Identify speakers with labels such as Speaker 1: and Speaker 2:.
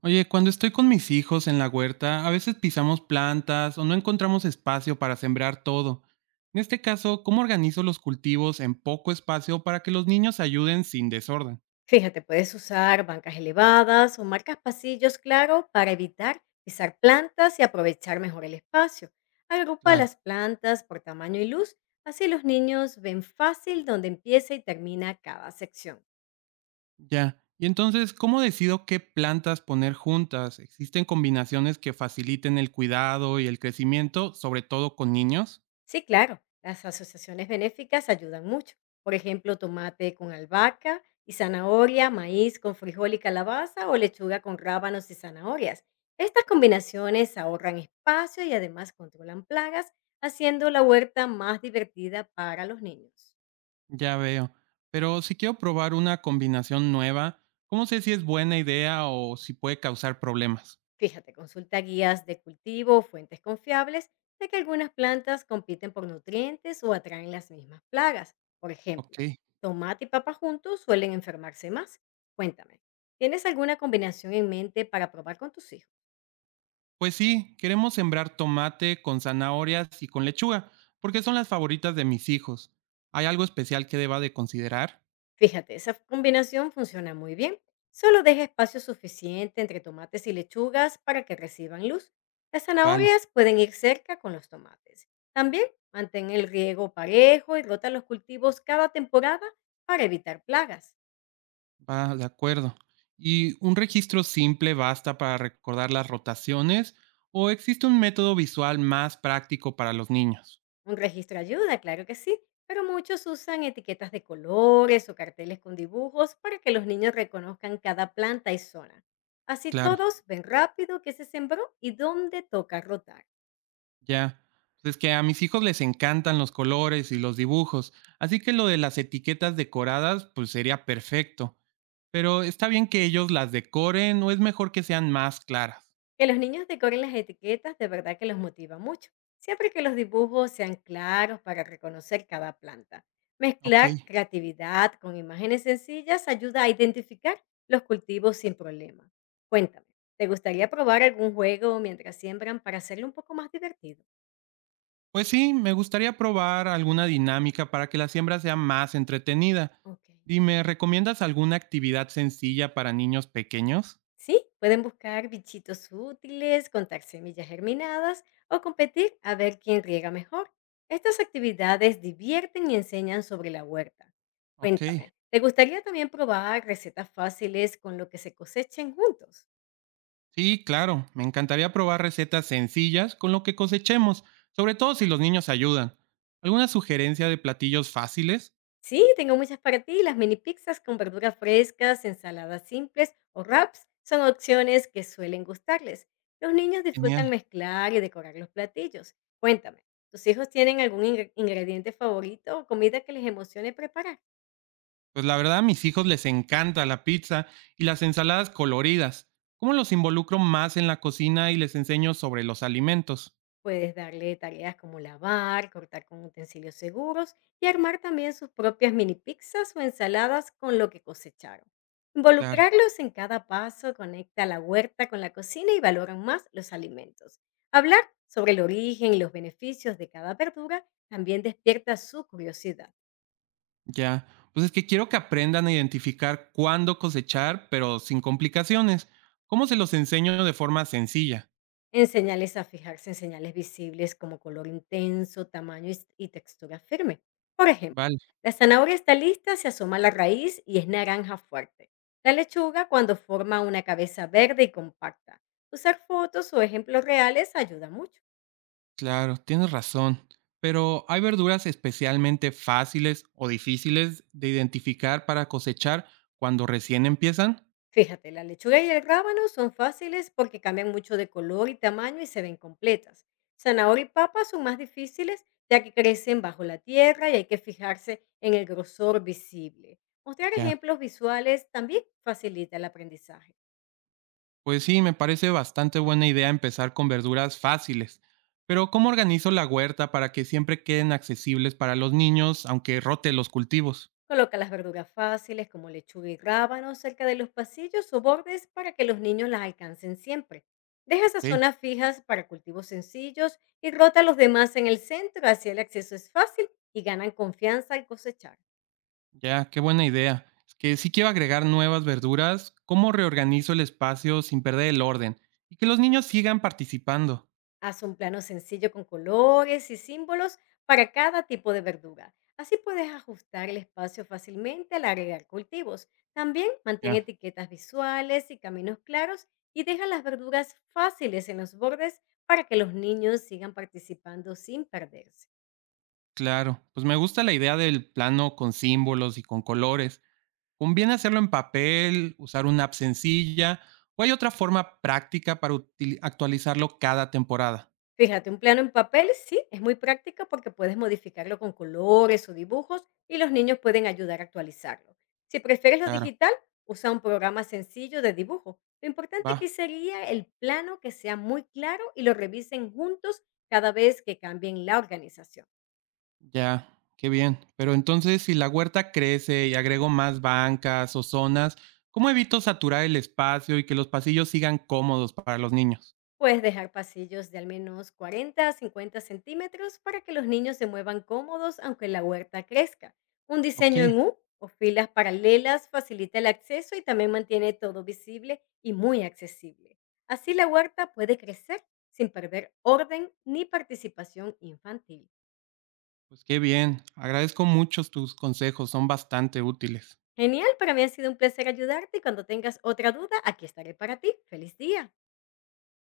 Speaker 1: Oye, cuando estoy con mis hijos en la huerta, a veces pisamos plantas o no encontramos espacio para sembrar todo. En este caso, ¿cómo organizo los cultivos en poco espacio para que los niños ayuden sin desorden?
Speaker 2: Fíjate, puedes usar bancas elevadas o marcas pasillos, claro, para evitar pisar plantas y aprovechar mejor el espacio. Agrupa
Speaker 1: Claro.
Speaker 2: las plantas por tamaño y luz, así los niños ven fácil dónde empieza y termina cada sección.
Speaker 1: Ya. Y entonces, ¿cómo decido qué plantas poner juntas? ¿Existen combinaciones que faciliten el cuidado y el crecimiento, sobre todo con niños?
Speaker 2: Sí, claro, las asociaciones benéficas ayudan mucho. Por ejemplo, tomate con albahaca y zanahoria, maíz con frijol y calabaza o lechuga con rábanos y zanahorias. Estas combinaciones ahorran espacio y además controlan plagas, haciendo la huerta más divertida para los niños.
Speaker 1: Ya veo. Pero si quiero probar una combinación nueva, ¿cómo sé si es buena idea o si puede causar problemas?
Speaker 2: Fíjate, consulta guías de cultivo o fuentes confiables de que algunas plantas compiten por nutrientes o atraen las mismas plagas. Por ejemplo,
Speaker 1: Ok.
Speaker 2: tomate y papa juntos suelen enfermarse más. Cuéntame, ¿tienes alguna combinación en mente para probar con tus hijos?
Speaker 1: Pues sí, queremos sembrar tomate con zanahorias y con lechuga, porque son las favoritas de mis hijos. ¿Hay algo especial que deba de considerar?
Speaker 2: Fíjate, esa combinación funciona muy bien. Solo deja espacio suficiente entre tomates y lechugas para que reciban luz. Las
Speaker 1: Vale,
Speaker 2: zanahorias pueden ir cerca con los tomates. También mantén el riego parejo y rota los cultivos cada temporada para evitar plagas.
Speaker 1: va, de acuerdo. ¿Y un registro simple basta para recordar las rotaciones o existe un método visual más práctico para los niños?
Speaker 2: Un registro ayuda, claro que sí, pero muchos usan etiquetas de colores o carteles con dibujos para que los niños reconozcan cada planta y zona. Así
Speaker 1: Claro,
Speaker 2: todos ven rápido qué se sembró y dónde toca rotar.
Speaker 1: ya. Pues es que a mis hijos les encantan los colores y los dibujos, así que lo de las etiquetas decoradas pues sería perfecto. Pero está bien que ellos las decoren o es mejor que sean más claras.
Speaker 2: Que los niños decoren las etiquetas de verdad que los motiva mucho, siempre que los dibujos sean claros para reconocer cada planta.
Speaker 1: Ok.
Speaker 2: Mezclar creatividad con imágenes sencillas ayuda a identificar los cultivos sin problema. Cuéntame, ¿te gustaría probar algún juego mientras siembran para hacerlo un poco más divertido?
Speaker 1: Pues sí, me gustaría probar alguna dinámica para que la siembra sea más entretenida.
Speaker 2: Ok.
Speaker 1: Dime, ¿recomiendas alguna actividad sencilla para niños pequeños?
Speaker 2: Sí, pueden buscar bichitos útiles, contar semillas germinadas o competir a ver quién riega mejor. Estas actividades divierten y enseñan sobre la huerta.
Speaker 1: Ok.
Speaker 2: Cuéntame, ¿te gustaría también probar recetas fáciles con lo que se cosechen juntos?
Speaker 1: Sí, claro, me encantaría probar recetas sencillas con lo que cosechemos, sobre todo si los niños ayudan. ¿Alguna sugerencia de platillos fáciles?
Speaker 2: Sí, tengo muchas para ti. Las mini pizzas con verduras frescas, ensaladas simples o wraps son opciones que suelen gustarles. Los niños disfrutan
Speaker 1: Genial.
Speaker 2: mezclar y decorar los platillos. Cuéntame, ¿tus hijos tienen algún ingrediente favorito o comida que les emocione preparar?
Speaker 1: Pues la verdad a mis hijos les encanta la pizza y las ensaladas coloridas. ¿Cómo los involucro más en la cocina y les enseño sobre los alimentos?
Speaker 2: Puedes darle tareas como lavar, cortar con utensilios seguros y armar también sus propias mini pizzas o ensaladas con lo que cosecharon.
Speaker 1: Claro,
Speaker 2: Involucrarlos en cada paso conecta la huerta con la cocina y valoran más los alimentos. Hablar sobre el origen y los beneficios de cada verdura también despierta su curiosidad.
Speaker 1: ya. Pues es que quiero que aprendan a identificar cuándo cosechar, pero sin complicaciones. ¿Cómo se los enseño de forma sencilla?
Speaker 2: En señales a fijarse en señales visibles como color intenso, tamaño y textura firme. Por ejemplo,
Speaker 1: Vale,
Speaker 2: la zanahoria está lista, se asoma la raíz y es naranja fuerte. La lechuga cuando forma una cabeza verde y compacta. Usar fotos o ejemplos reales ayuda mucho.
Speaker 1: claro, tienes razón. Pero ¿hay verduras especialmente fáciles o difíciles de identificar para cosechar cuando recién empiezan?
Speaker 2: Fíjate, la lechuga y el rábano son fáciles porque cambian mucho de color y tamaño y se ven completas. Zanahoria y papa son más difíciles ya que crecen bajo la tierra y hay que fijarse en el grosor visible. Mostrar
Speaker 1: Ya.
Speaker 2: ejemplos visuales también facilita el aprendizaje.
Speaker 1: Pues sí, me parece bastante buena idea empezar con verduras fáciles, pero ¿cómo organizo la huerta para que siempre queden accesibles para los niños, aunque rote los cultivos?
Speaker 2: Coloca las verduras fáciles como lechuga y rábano cerca de los pasillos o bordes para que los niños las alcancen siempre. Deja esas
Speaker 1: Ok,
Speaker 2: zonas fijas para cultivos sencillos y rota los demás en el centro, así el acceso es fácil y ganan confianza al cosechar.
Speaker 1: ya, qué buena idea. Es que si quiero agregar nuevas verduras, ¿cómo reorganizo el espacio sin perder el orden y que los niños sigan participando?
Speaker 2: Haz un plano sencillo con colores y símbolos para cada tipo de verdura. Así puedes ajustar el espacio fácilmente al agregar cultivos. También mantén
Speaker 1: Ya,
Speaker 2: etiquetas visuales y caminos claros y deja las verduras fáciles en los bordes para que los niños sigan participando sin perderse.
Speaker 1: claro. Pues me gusta la idea del plano con símbolos y con colores. ¿Conviene hacerlo en papel, usar una app sencilla o hay otra forma práctica para actualizarlo cada temporada?
Speaker 2: Fíjate, un plano en papel sí es muy práctico porque puedes modificarlo con colores o dibujos y los niños pueden ayudar a actualizarlo. Si prefieres lo
Speaker 1: Claro,
Speaker 2: digital, usa un programa sencillo de dibujo. Lo importante
Speaker 1: va,
Speaker 2: aquí sería el plano que sea muy claro y lo revisen juntos cada vez que cambien la organización.
Speaker 1: ya, qué bien. Pero entonces, si la huerta crece y agrego más bancas o zonas, ¿cómo evito saturar el espacio y que los pasillos sigan cómodos para los niños?
Speaker 2: Puedes dejar pasillos de al menos 40 a 50 centímetros para que los niños se muevan cómodos aunque la huerta crezca. Un
Speaker 1: Ok,
Speaker 2: diseño en U o filas paralelas facilita el acceso y también mantiene todo visible y muy accesible. Así la huerta puede crecer sin perder orden ni participación infantil.
Speaker 1: pues qué bien. Agradezco mucho tus consejos, son bastante útiles.
Speaker 2: Genial, para mí ha sido un placer ayudarte y cuando tengas otra duda, aquí estaré para ti. ¡Feliz día!